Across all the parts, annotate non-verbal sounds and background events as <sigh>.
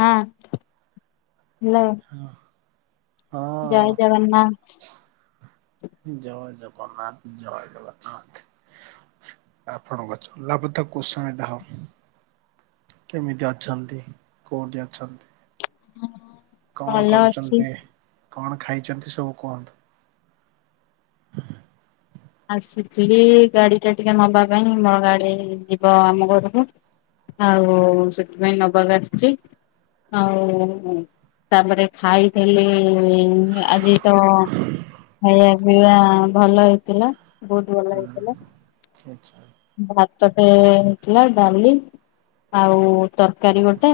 ହଁ ହେଲୋ, ହଁ ଜୟ ଜଗନ୍ନାଥ। ଜୟ ଜଗନ୍ନାଥ ଜୟ ଜଗନ୍ନାଥ। ଆପଣଙ୍କ ଚଲାପଥ କୁସୁମିତ ହଉ। କେମିତି ଅଛନ୍ତି, କୋଉଠି ଅଛନ୍ତି? କଣ ଭଲ ଅଛି। କରୁଛନ୍ତି, କଣ ଖାଇଛନ୍ତି ସବୁ କୁହନ୍ତୁ? ଆସିଥିଲି ଗାଡ଼ି ଟା ଟିକେ ନବା ପାଇଁ, ମୋ ଗାଡ଼ି ଯିବ ଆମ ଘରକୁ। ଆଉ-ଉ-ଉ ସେଥିପାଇଁ ନବାକୁ ଆସିଛି ଆଉ-ଉ-ଉ ତାପରେ ଖାଇଥିଲି-ଇ-ଇ-ଇ ଆଜି ତ ଖାଇବା ପିଇବା ଭଲ ହେଇଥିଲା। ବହୁତ ଭଲ ହେଇଥିଲା। ହୁଁ ଆଚ୍ଛା ଭାତଟେ ହେଇଥିଲା ଡାଲି ଆଉ-ଉ-ଉ ତରକାରୀ ହୁଁ ଗୋଟେ।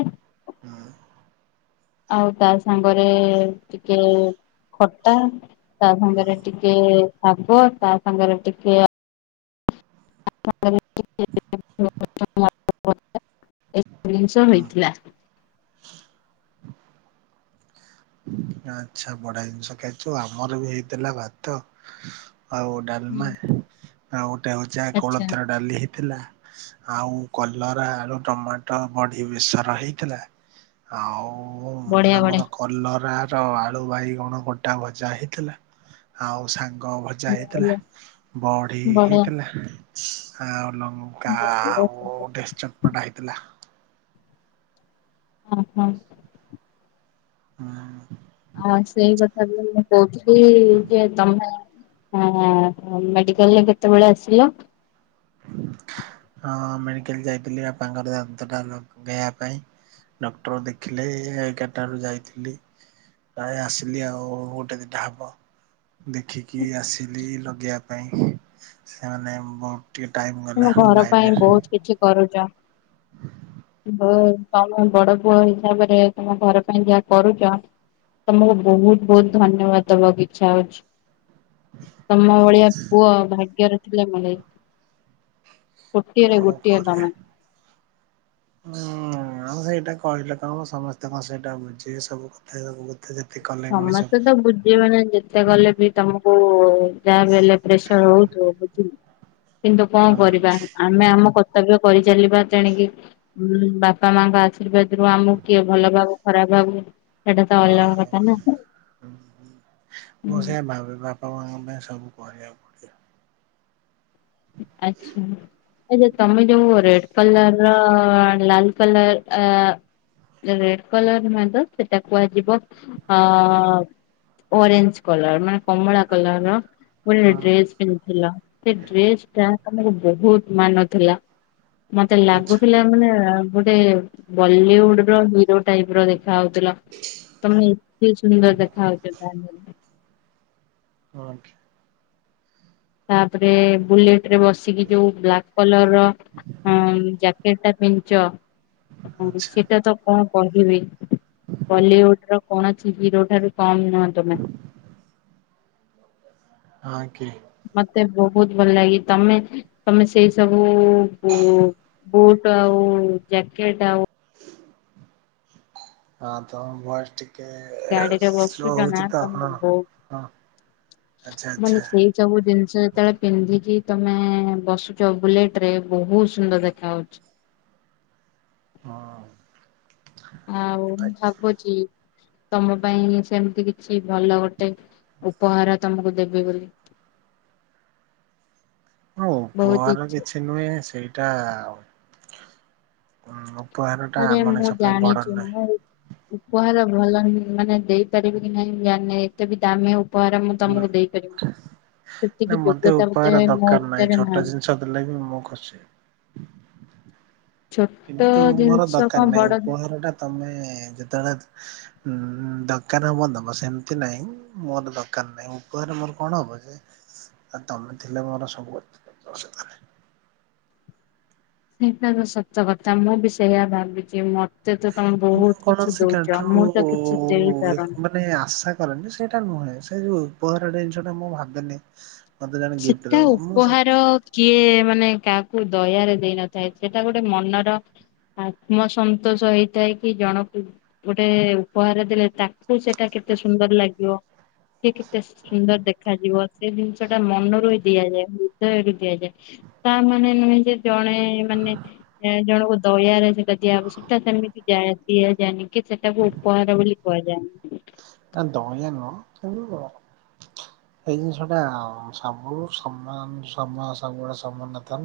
ହୁଁ। ଆଉ ତା ସାଙ୍ଗରେ-ଏ-ଏ-ଏ ଟିକେ ଖଟା, ତା ସାଙ୍ଗରେ ଟିକେ-ଏ-ଏ ଶାଗ, ତା ସାଙ୍ଗରେ ଟିକେ <inaudible> ଏ ଜିନିଷ ହୁଁ ହୋଇଥିଲା। ଆଚ୍ଛା ବଢ଼ିଆ ଜିନିଷ ଖାଇଛୁ। ଆମର ବି ହେଇଥିଲା ଭାତ ଆଉ ହୁଁ। ଡାଲମା, ଆଉ ଗୋଟେ ହଉଛି ଆ ଆଚ୍ଛା କୋଳଥ ଡାଲି ଥିଲା ଆଉ କଲରା, ଆଳୁ, ଟମାଟୋ, ବଡ଼ି ବେସର ହେଇଥିଲା। ଆଉ-ଉ-ଉ-ଉ ବଢିଆ ଆମର ବଢିଆ କଲରା ଟ ଆଳୁ, ବାଇଗଣ, ଗୋଟା ଭଜା ହେଇଥିଲା ଆଉ ସା ଗ ଭଜା ହେଇଥିଲା ବଡ଼ି ବଢିଆ। ହେଇଥିଲା ଆଉ ଲ କା ଉ-ଉ-ଉ ଗୋଟେ ଚଟପଟା ହେଇଥିଲା। ହଁ ହଁ। ହୁଁ। ଆ ସେଇ କଥା ବି ମୁଁ କହୁଥିଲି-ଇ-ଇ-ଇ-ଯେ ତମେ ହଁ-ଅ-ଅ ମେଡ଼ିକାଲରେ କେତେବେଳେ ଆସିଲ? ହଁ ମେଡ଼ିକାଲ ଯାଇଥିଲି ବାପାଙ୍କର ଦାନ୍ତଟା ଲଗେଇବା ପାଇଁ। ଡକ୍ଟର ଦେଖିଲେ-ଏ-ଏ ଏଗାରଟାରୁ ଯାଇଥିଲି। ପ୍ରାୟ ଆସିଲି ଆଉ-ଉ-ଉ ଗୋଟେ ଦିଟା ହବ ଦେଖି କି ଆସିଲି ଲଗେଇବା ପାଇଁ ସେମାନେ ମୋ ତୁମ ଘର ପାଇଁ ବହୁତ କିଛି କରୁଛ। <inaudible> ହୁଁ ତମେ ବଡ଼ ପୁଅ ହିସାବରେ ତମ ଘର ପାଇଁ ଯାହା କରୁଚ ତମକୁ ବହୁତ ବହୁତ ଧନ୍ୟବାଦ ଦବାକୁ ଇଚ୍ଛା ହଉଚି। ତମ ଭଳିଆ ପୁଅ ଭାଗ୍ୟର ଥିଲେ ମିଳେ। କୋଟିଏରେ କଣ ଗୋଟିଏ କରିଆ ତମେ। ହଁ ଆଉ ସେଇଟା କହିଲେ କଣ ସମସ୍ତଙ୍କ ସେଇଟା ବୁଝିବେ ସବୁ କଥା ସବ ସମସ୍ତେ ତ ବୁଝିବେନି ଯେତେ କଲେ ବି ତମକୁ-ଉ-ଉ-ଉ ଯାହାବି ହେଲେ ପ୍ରେସର ହଉଥିବ ବୁଝିଲ। କିନ୍ତୁ କଣ ହଁ କରିବା ଆମେ ଆମ କ କର୍ତ୍ତବ୍ୟ କରିଚାଲିବା ତେଣିକି ଉ-ଉ ବାପା ମାଆ ଙ୍କ ଆଶୀର୍ବାଦ ରୁ ଆମକୁ କିଏ ଭଲ ଭାବୁ ଖରାପ ଭାବୁ ସେଇଟା ତ ହଁ ଅଲଗା କଥା ହଁ ନା। ହୁଁ। ମୁଁ ସେଇଆ ଭାବେ ବାପା ମାଆ ଙ୍କ ପାଇଁ ସବୁ କରିବାକୁ ପଡ଼ିବ। ଆଚ୍ଛା। ଏ ତମେ ଯୋଉ ରେଡ୍ କଲର୍-ଅ-ଅ-ଅ ଲାଲ କଲର୍ ଆ ରେଡ କଲର ନୁହେଁ ତ ସେଇଟା କୁହାଯିବ ଅ-ଅ-ଅ-ଅ ଓରେଞ୍ଜ କଲର ମାନ କମଳା କଲର ଳର ଗୋଟେ ହଁ ଡ୍ରେସ ପିନ୍ଧିଥିଲ ସେ ଡ୍ରେସ ଟା ତମକୁ ବହୁତ ମାନୁଥିଲା। ମତେ ଆଚ୍ଛା ଲାଗୁଥିଲା ମାନେ-ଏ-ଏ ଗୋଟେ ବଲିଉଡ଼ ର ହିରୋ ଟାଇପ ର ଦେଖା ଯାଉଥିଲ ତମେ ଏତେ ସୁନ୍ଦର ଦେଖା ଯାଉଥିଲ। ହଠ ତାପରେ ବୁଲେଟ ରେ ବସିକି ଯୋଉ ବ୍ଲାକ୍ କଲର ର କେଟା ପଞ୍ଚ ଆଚ୍ଛା ସେଟା ତ କଣ କହିବି ବଲିଉଡ ର କଣ ଅଛି ହିରୋ ଠାରୁ କମ୍ ହଁ ତମେ ହଁ କି ମତେ ବହୁତ ଭଲ ଲାଗେ ତମେ ତମେ ସେଇ ସବୁ ବୁଟ ଆଉ ଜ୍ୟାକେଟ ଆଉ ହଁ ତମ ବୟସ ଟିକେ ଗାଡିରେ ସ୍ଲୋ ବସୁଛ ହଉଛି ତ ଆପଣ ହଁ ଆଚ୍ଛା ମାନ ଆଚ୍ଛା ସେଇ ସବୁ ଜିନିଷ ଯେତେବେଳେ ପିନ୍ଧିକି ତମେ ବସୁଛ ବୁଲେଟ ରେ ବହୁତ ସୁନ୍ଦର ଦେଖା ହାଉଉଛି ହଁ ଆଉ ମୁଁ ଭାବୁଛି ତମ ପାଇଁ ସେମିତି କିଛି ଭଲ ଗୋଟେ ଉପହାର ତମକୁ ଦେବେି ବୋଲି ବହୁତ ଉପହ ଇଚ୍ଛା କିଛି ନୁହେ ସେଇଟା ଉ ଆରେ ମୁଁ ଜାଣିଛିୁ ମୁଁ ଉପହାର ଭଲ ମାନେ ଦେଇପାରିବେ କି ନାହିଁ ଜେ ଏତେ ବି ଦାମେ ଉପରେ ମୁଁ ତମକୁ ଦେଇପାରିବି ନା ମତେ ଉପାୟର ଦରକାର ନାହିଁ ଛୋଟ ଜିନିଷ ଦେଲେ ବି ମୁଁ ଖୁସି ଛୋଟ କିନ୍ତୁ ମୋର ଜିନିଷ ଦରକାର କଣ ନାହିଁ ବଡ ଜିନିଷ ଉପହାର ଟା ତମେ ଯେତେବେଳେ ଉଁ ଦକାର ହବ ଦେବ ସେମିତି ନାହିଁ ମୋର ଦରକାର ନାହିଁ ରେ ମୋର କଣ ହବ ଯେ ଆ ତମେ ଥିଲେ ମୋର ସବୁରେ ସେଇଟା ତ ସତ କଥା ମୁଁ ବି ସେଇଆ ଭାବିଛି ମ ଏତେ ତ ତମେ ମୁଁ ବହୁତ କିଛି କୌଣସି ଦଉଛ କାଠରୁ ମୁଁ ତ କିଛି ଦେଇପାରୁନି ମାନେ ଆଶା ସେଇଟା ନୁହେଁ ସେ ଯୋଉ ଉପହାର ଜିନିଷ ଟା ମୁଁ ଭାବନି ସେଟା ଉପହାର କିଏ ମାନେ କାହାକୁ ଦୟାରେ ଦେଇ ନଥାଏ ସେଟା ଗୋଟେ ମନର ଆତ୍ମସନ୍ତୋଷ ହେଇଥାଏ କି ଜଣକୁ ଗୋଟେ ଉପହାର ଦେଲେ ତାକୁ ସେଇଟା କେେ କେତେ ସୁନ୍ଦର ଲାଗିବ ସେ କେତେ ସୁନ୍ଦର ଦେଖାଯିବ ସେ ଜିନିଷ ା ମନରୁ ଦିଆଯାଏ ହୃଦୟରୁୁ ଦିଆଯାଏ ତା ମାନେ ନୁହେଁ ଯେ ଜଣେ ମାନେ ଜଣଙ୍କୁ ଦୟାରେ ସେ ଦିଆବ ସେଟ ସେମିତି ଯା ଦିଆଯାଏନି କି ସେଟାକୁ ଉପହାର ବୋଲି କ କ ଯା ନା ଦହ ନ କେ ଏଇ ଜିନିଷଟା ସବୁ ସମାନ ସବୁୁଡ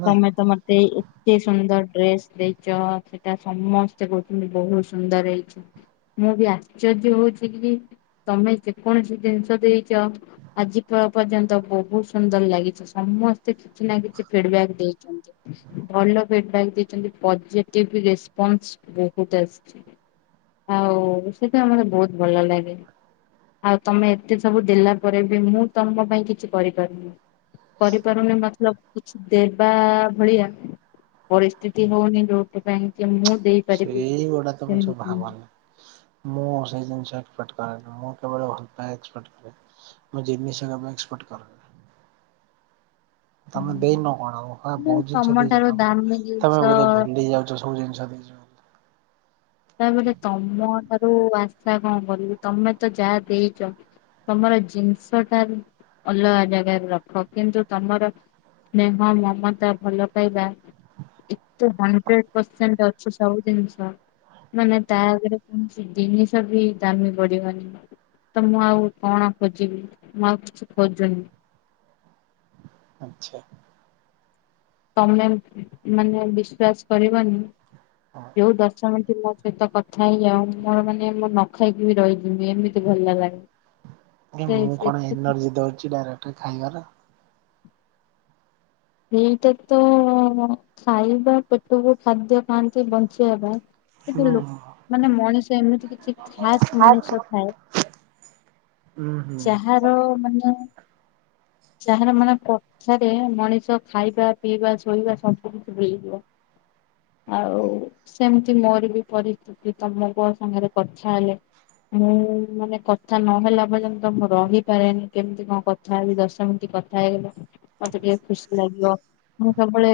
ତମେ ତ ମତେ ଏତେ ସୁନ୍ଦର ଡ୍ରେସ୍ ଦେଇଛ ସେଟା ସମସ୍ତେ କହୁଛନ୍ତି ବହୁତ ସୁନ୍ଦର ହେଇଛ ମୁଁ ବି ଆଶ୍ଚର୍ଯ୍ୟ ହଉଛି କି ତମେ ଯେକୌଣସି ଜିନିଷ ଦେଇଛ ଆଜି ପର୍ଯ୍ୟନ୍ତ ବହୁତ ସୁନ୍ଦର ଲାଗିଛି ସମସ୍ତେ କିଛି ନା କିଛି ଫିଡବକ୍ ଭଲ ଫିଡକ୍ ଦେଇଛନ୍ତି ପଜିଟିଭ ରେସ୍ପନ୍ସ ବହୁତ ଆସିଛି ହ ହଉ ସେଟା ଆମର ବହୁତ ଭଲ ଲାଗେ ଆଉ ତମେ ଏତେ ସବୁ ଦେଲା ପରେ ବି ମୁଁ ତମ ପାଇଁ କିଛି କରିପାରୁନି ପରିବାରେ ମତଲବ କିଛି ଦେର ଯ ଭଳିଆ ପରିସ୍ଥିତି ହଉନି ଯୋଉଥିପାଇଁ କି ମୁଁ ଦେଇପାରିବି ସେଇଗୁଡା ତ କିଛ ସେମିତି ନାହିଁ। ଭାବନି ମୁଁ ସେଇ ଜିନିଷ ମୁରେ ମୁ ଜିନି ତମେ ଦେଇନ କଣ ଆଉ ହ ହେଲେ ବହୁତ ଜିନିଷ ତମ ଦେଇଛ ଠାରୁ ଦାମୀ ଜିନିଷ ତମେ ବୋଧେ ଭୁଲି ଯାଉଛ ସବୁ ଜିନିଷ ଦେଇ। <unintelligible> ଆଉ ଆଶା କଣ କରିବି ତମେ ତ ଯାହା ଦେଇଛ। ତମର ଜିନିଷ ଟା ଅଲଗା ଜାଗାରେ ରଖ କିନ୍ତୁ ତମର ସ୍ନେହ, ମମତା, ଭଲ ପାଇବା ଏତେ ହଣ୍ଡ୍ରେଡ ପରସେଣ୍ଟ ଅଛି ସବୁ ଜିନିଷ ମାନେ ତା ଆଗରେ କୌଣସି ଜିନିଷ ବି ଦାମୀ ବଢ଼ିବନି। ତ ମୁଁ ଆଉ କଣ ଖୋଜିବି ମୁଁ ଆଉ କିଛି ଖୋଜୁନି। ହଁ ତମେ ମାନେ ବିଶ୍ୱାସ କରିବନି ଯୋଉ ଦଶ ମିନିଟ୍ ମୋ ସହିତ କଥା ହେଇଯାଉ ମୋର ମାନେ ମୁଁ ନ ଖାଇକି ବି ରହିଯିବି ଏମିତି ଭଲ ଭଲ ଲାଗ। ହଁ ମୁଁ କଣ ଏନର୍ଜି ଦଉଛି ଡାଇରେକ୍ଟ ଖାଇବାର। ଏଇଟା ତ ଖାଇବା ପେଟକୁ ଖାଦ୍ୟ ଖାଆନ୍ତି ବଞ୍ଚିବା ପାଇଁ। କିନ୍ତୁ ହୁଁ ଲୋକମାନେ ମଣିଷ ଏମିତି କିଛି ଖାସ୍ ମଣିଷ ଥାଏ ହୁଁ ହୁଁ ଯାହାର ମାନେ ଯାହାର ମାନେ କଥାରେ ମଣିଷ ଖାଇବା, ପିଇବା, ଶୋଇବା ସବୁ କିଛି ଭୁଲିଯିବ। ଆଉ ସେମିତି ମୋର ବି ପରିସ୍ଥିତି ତମ କୋଅ ସାଙ୍ଗରେ କଥା ହେଲେ ମୁଁ ମାନେ କଥା ନହେଲା ପର୍ଯ୍ୟନ୍ତ ମୁଁ ରହିପାରେନି କେମିତି କଣ କଥା ହେବି ଦଶ ମିନିଟ୍। କଥା ହେଇଗଲେ ମତେ ଟିକେ ଖୁସି ଲାଗିବ ମୁଁ ସବୁବେଳେ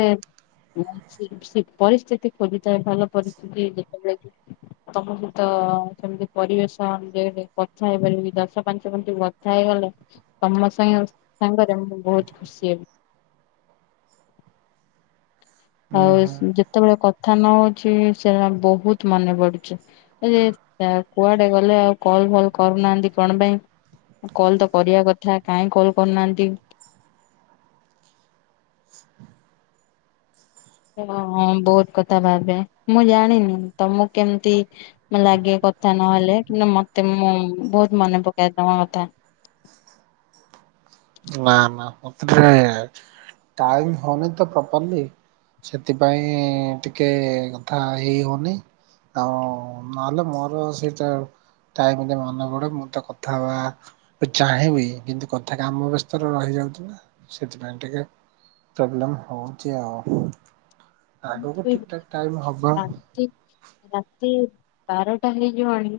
ପରିସ୍ଥିତି ଖୋଜିଥାଏ ଭଲ ପରିସ୍ଥିତି ଦେଖ ତମକୁ ତ ସେମିତି ପରିବେଶ ଯେମିତି କଥା ହେଇପାରିବିନି ଦଶ ପାଞ୍ଚ ମିନିଟ୍ କଥା ହେଇଗଲେ ତମ ମୋ ସାଙ୍ଗ ସାଙ୍ଗରେ ମୁଁ ବହୁତ ଖୁସି ହେବି। ଆଉ ହୁଁ ଯେତେବେଳେ କଥା ନ ହଉଛି ସେ ବହୁତ ମନେ ପଡୁଛି ଏ ଯେ କୁଆଡ଼େ ଗଲେ ଆଉ କଲ ଫଲ କରୁନାହାନ୍ତି କଣ ପାଇଁ? କଲ୍ ତ କରିବା କଥା କାହିଁ କଲ୍ କରୁନାହାନ୍ତି? ଓ ବହୁତ କଥା ଭାବେ ମୁଁ ଜାଣିନି ତମକୁ କେମିତି ଲାଗେ କ କଥା ନହେଲେ କିନ୍ତୁ ମତେ ମୁଁ ବହୁତ ମନେ ପକେଏ ତମ କଥା। ନା ନା ମତେ ଟିକେ ଟାଇମ୍ ହଉନି ତ ପ୍ରପରଲି। ସେଥିପାଇଁ ଟିକେ କଥା ହେଇ ହଉନି। ହ ନଲେ ମୋର ସେଇଟା ଟାଇମ୍ ଟା ମନେ ପଡ଼େ ମୁଁ ତ କଥା ହବା ଚାହିଁବି କିନ୍ତୁ କଥା କାମ ବ୍ୟସ୍ତ ରେ ରହିଯାଉଛି ନା ସେଥିପାଇଁ ଟିକେ ପ୍ରୋବ୍ଲେମ ହଉଛି ଆଉ। ଏମିତି ଆଗକୁ ବି ଠିକ୍ ବେଳେ ଠାକ୍ ଟାଇମ ବେଳେ ହବ। ହୁଏ ରାତି ରାତି ବାରଟା ହେଇଯିବ ଆଣି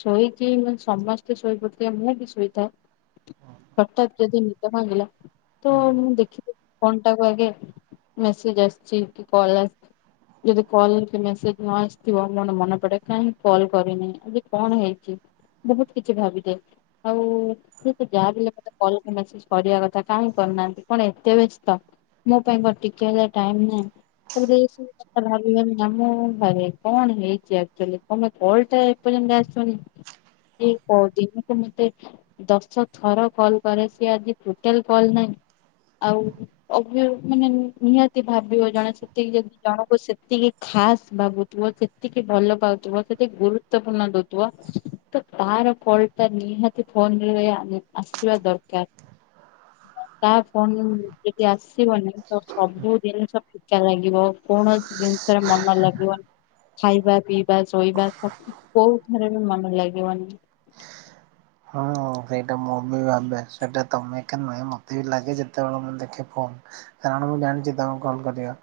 ଶୋଇକି ସମସ୍ତେ ଶୋଇପଡ଼ିଥିବେ ମୁଁ କିନ୍ ଶୋଇଥାଏ ହଠାତ୍ ଯଦି ନିଦ ଭାଙ୍ଗିଲା ତ ମୁଁ ଦେଖିଦିଏ ଫୋନ ଟାକୁ ଆଗେ ମେସେଜ ଆସିଛି କି କଲ ଆ ଯଦି କଲ କି ମେସେଜ ନ ଆସିଥିବ ମୋ ମନେ ପଡ଼େ କାହିଁକ କଲ୍ କରିନି ଆଜି କଣ ହେଇଛି? ବହୁତ କିଛି ଭାବିଥାଏ ଆଉ ତ ଯାହା ହେଲେ ବି ମତେ କଲ କି ମେସେଜ କରିବା କଥା କାହିଁ କର ରିନାହାନ୍ତି କଣ ଏତେ ବ୍ୟସ୍ତ ମୋ ପାଇଁ କଣ ଟିକେ ହେଲେ ଟାଇମ ନାହିଁ। ତାପରେ ଏସବୁ କଥା ଭାବି ଭାବି ନା ମୁଁ ଭାବେ କଣ ହେଇଛି ଆକଚୁଆଲି କପାଇଁ କଲ୍ ଟା ଏପର୍ଯ୍ୟନ୍ତ ଆସୁନି। ଯିଏ ଦିନକୁ ମୋତେ ଦଶ ଥର କଲ୍ କରେ ସିଏ ଆଜି ଟୋଟାଲ କଲ ନାହିଁ। ଆଉ ଅ ମାନେ ନିହାତି ଭାବିବ ଜଣେ ସେ ସେତିକି ଯଦି ଜଣକୁ ସେତିକି ଖାସ୍ ଭାବୁଥିବ ସେତିକି ଭଲ ପାଉଥିବ ସେତିକି ଗୁରୁତ୍ୱପୂର୍ଣ୍ଣ ଦଉଥିବ ତ ତାର ଫଲଟା ନିହାତି ଫୋନରେ ଆସିବା ଦରକାର। <unintelligible> ତା ଫୋନ ଯଦି ଆସିବନି ତ ସବୁ ଜିନିଷ <unintelligible> ଲାଗିବ କୌଣସି ଜିନିଷରେ ମନ ଲାଗିବନି। ଖାଇବା ପିଇବା ଶୋଇବା ସ କୋଉଥରେ ବି ମନ ଲାଗିବନି। ହଁ। ସେଇଟା ମୁଁ ବି ଭାବେ ସେଇଟା ତମେ ଏକା ନୁହେଁ ମତେ ବି ଲାଗେ ଯେତେବେଳେ ମୁ ଦେଖେ ଫନ୍। କାରଣ ମୁଁ ଜାଣିଛି ତମେକଲ୍ କରିବ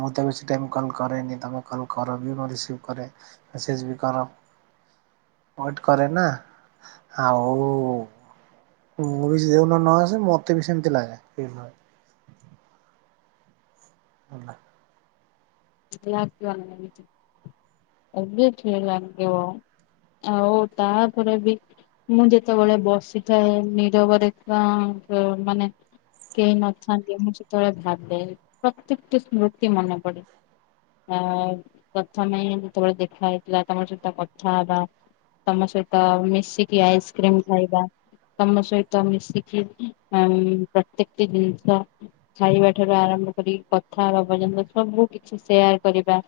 ମୁଁ ତ ବେ ସି ଟାଇମ୍ କଲ୍ କରେନି ତୁମେ କଲ୍ କର ବି ମୁଁ ରିସିଭ୍ କରେ। ମେସେଜ ବି କର ୱେଟ କରେ ନା। ଆଉ <unintelligible> ମତେ ବି ସେମିତି ଲାଗେ। <inaudible> <unintelligible> ଆଉ ତାପରେ ବି ମୁଁ ଯେତେବେଳେ ବସିଥାଏ ନିରବରେ ତ ତ ମାନେ କେଏ ନଥାନ୍ତି ମୁଁ ସେତେବେଳେ ମୁଁ ଭାବେ ପ୍ରତ୍ୟେକଟି ସ୍ମୃତି ମନେ ପଡ଼େ। ଆ ପ୍ରଥମେ ଯେତେବେଳେ ଦେଖା ହେଇଥିଲା ତମର ସହିତ କଥା ହବା। ତମ ସହିତ ମିଶିକି ଆଇସ୍କ୍ରିମ ଖାଇବା। ତମ ସହିତ ମିଶିକି ଉମ୍ -ପ୍ରତ୍ୟେକଟି ଜିନିଷ ଖାଇବା ଠାରୁ ଆରମ୍ଭ କରି କଥା ପର୍ଯ୍ୟନ୍ତ ସବୁ କିଛି ସେୟାର କରିବା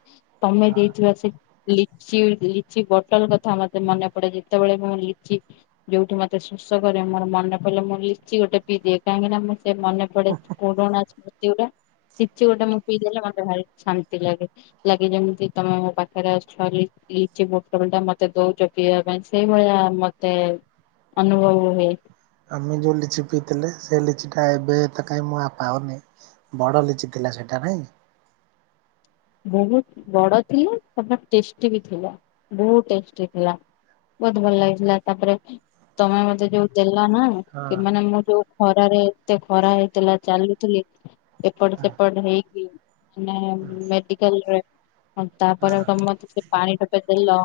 ତମେ ଦେଇଥିବା ସେ ଲିଚି ଲିଚି ବଟଲ କଥା ମତେ ମନେ ପଡେ ଯେତେବେଳେ ମୁଁ ଲିଚି ଯୋଉଠି ମତେ ଶୋଷ କରେ ମୋର ମନେ ପଡ଼ିଲେ ମୁଁ ଲିଚି ଗୋଟେ ପିଇ ଦିଏ କାହିଁକି ନା ମୁଁ ସେ ମନେ ପଡେ ପୁରୁଣାସ୍ମୃତି କିଛି ଗୋଟେ ମୁଁ ପିଇ ଦେେଲେ ମତେ ଭାରି ଛାନ୍ତି ଲାଗେ ଲାଗେ ଯେମିତି ତମେ ମୋ ପାଖ ପାଖରେ ଅଛ ଲିଚି ବୋଟଲ ଟା ମତେ ଦଉଛ ପିଇବା ପାଇଁ ସେଇଭଳିଆ ମତେ ଅନୁଭବହୁଏ। ଆମେ ଯୋଉ ଲିଚି ପିଇଥିଲେ ସେ ଲିଚି ଟା ଏବେ ତ କାହିଁ ମୁଁ ପାଉନି ବଡ ଲିଚି ଟେ। ଟା ସେଇଟା ନାଇ? ବହୁତ ବଡ ଥିଲା ଟେଷ୍ଟି ବି ଥିଲା ବହୁଟେଷ୍ଟ୍ ଥିଲା। ବହୁତ ଭଲ ଲାଗିଥିଲା ତାପରେ ତମେ ମତେ ଯୋଉ ଦେଲା ନା ହଁ କି ମାନେ ମୁଁ ଯୋଉ ଖରାରେ ଏତେ ଖରା ହେଇଥିଲା ଚାଲୁଥିଲି ଏପଟ ହଁ ସେପଟ ହେଇକି ହଁ ନାମେ ମେଡିକାଲ୍ ରେ ତାପରେ ତମେ ମତେ ସେ ପାଣି ଟୋପେ ଦେଲ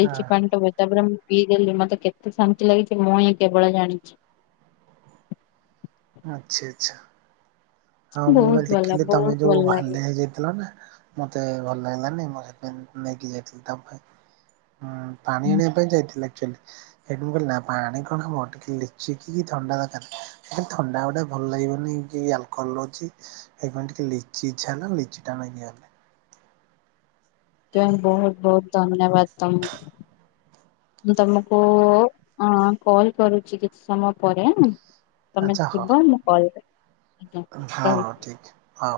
ଲିଚି ହଁ ପାଣି ଟୋପେ ତାପରେ ମୁଁ ପିଇ ଦେଲି ମତେ କେତେ ଶାନ୍ତି ଲାଗିଛି ମୁଁ ହିଁ କେବଳ ଜାଣିଛି। ଆଚଛା ଆଚଛା। ହଁ ମୁଁ ବା ବହୁତ ଭଲ ଦେଖିଲି ତମେ ବହୁତ ଯୋଉ ଭଲ ଲାଗେ ହାଲିଆ ହେଇ ଯାଇଥିଲ ନା ମତେ ଭଲ ଲାଗିଲାନି ମୁଁ ସେଥିପାଇଁ ନେଇକି ଯାଇଥିଲି ତମ ପାଇଁଁ ପାଣି ଆଣିବା ପାଇଁ ଯାଇଥିଲି ସେଠି ମୁଁ କହିଲି ନା ପାଣି କଣ ହବ ଲିଚିକିି ଥଣ୍ଡା ଦରକାର ଥଣ୍ଡା ଗୋଟ୍ ଟା ଭଲ ଲାଗିବନି କି ଆଲକୋହଲ ଅଛି ସେଇପାଇଁ ଟିକେ ଲିଚି ଇ୍ଛା ହେଲା ଲିଚି ଟା ନେଇକି ଆଇଲି। ତ ବହୁତ ବହୁତ ଧନ୍ୟବାଦ ତମକୁ। ମୁଁ ତମକୁ ଅ-କଲ କରୁଛି କିଛି ସମୟ ପରେ। ତମେ ଆଚ୍ଛା ହଉ ଥିବା ମୁଁ କଲ୍ କରିବି। <inaudible> ହଁ।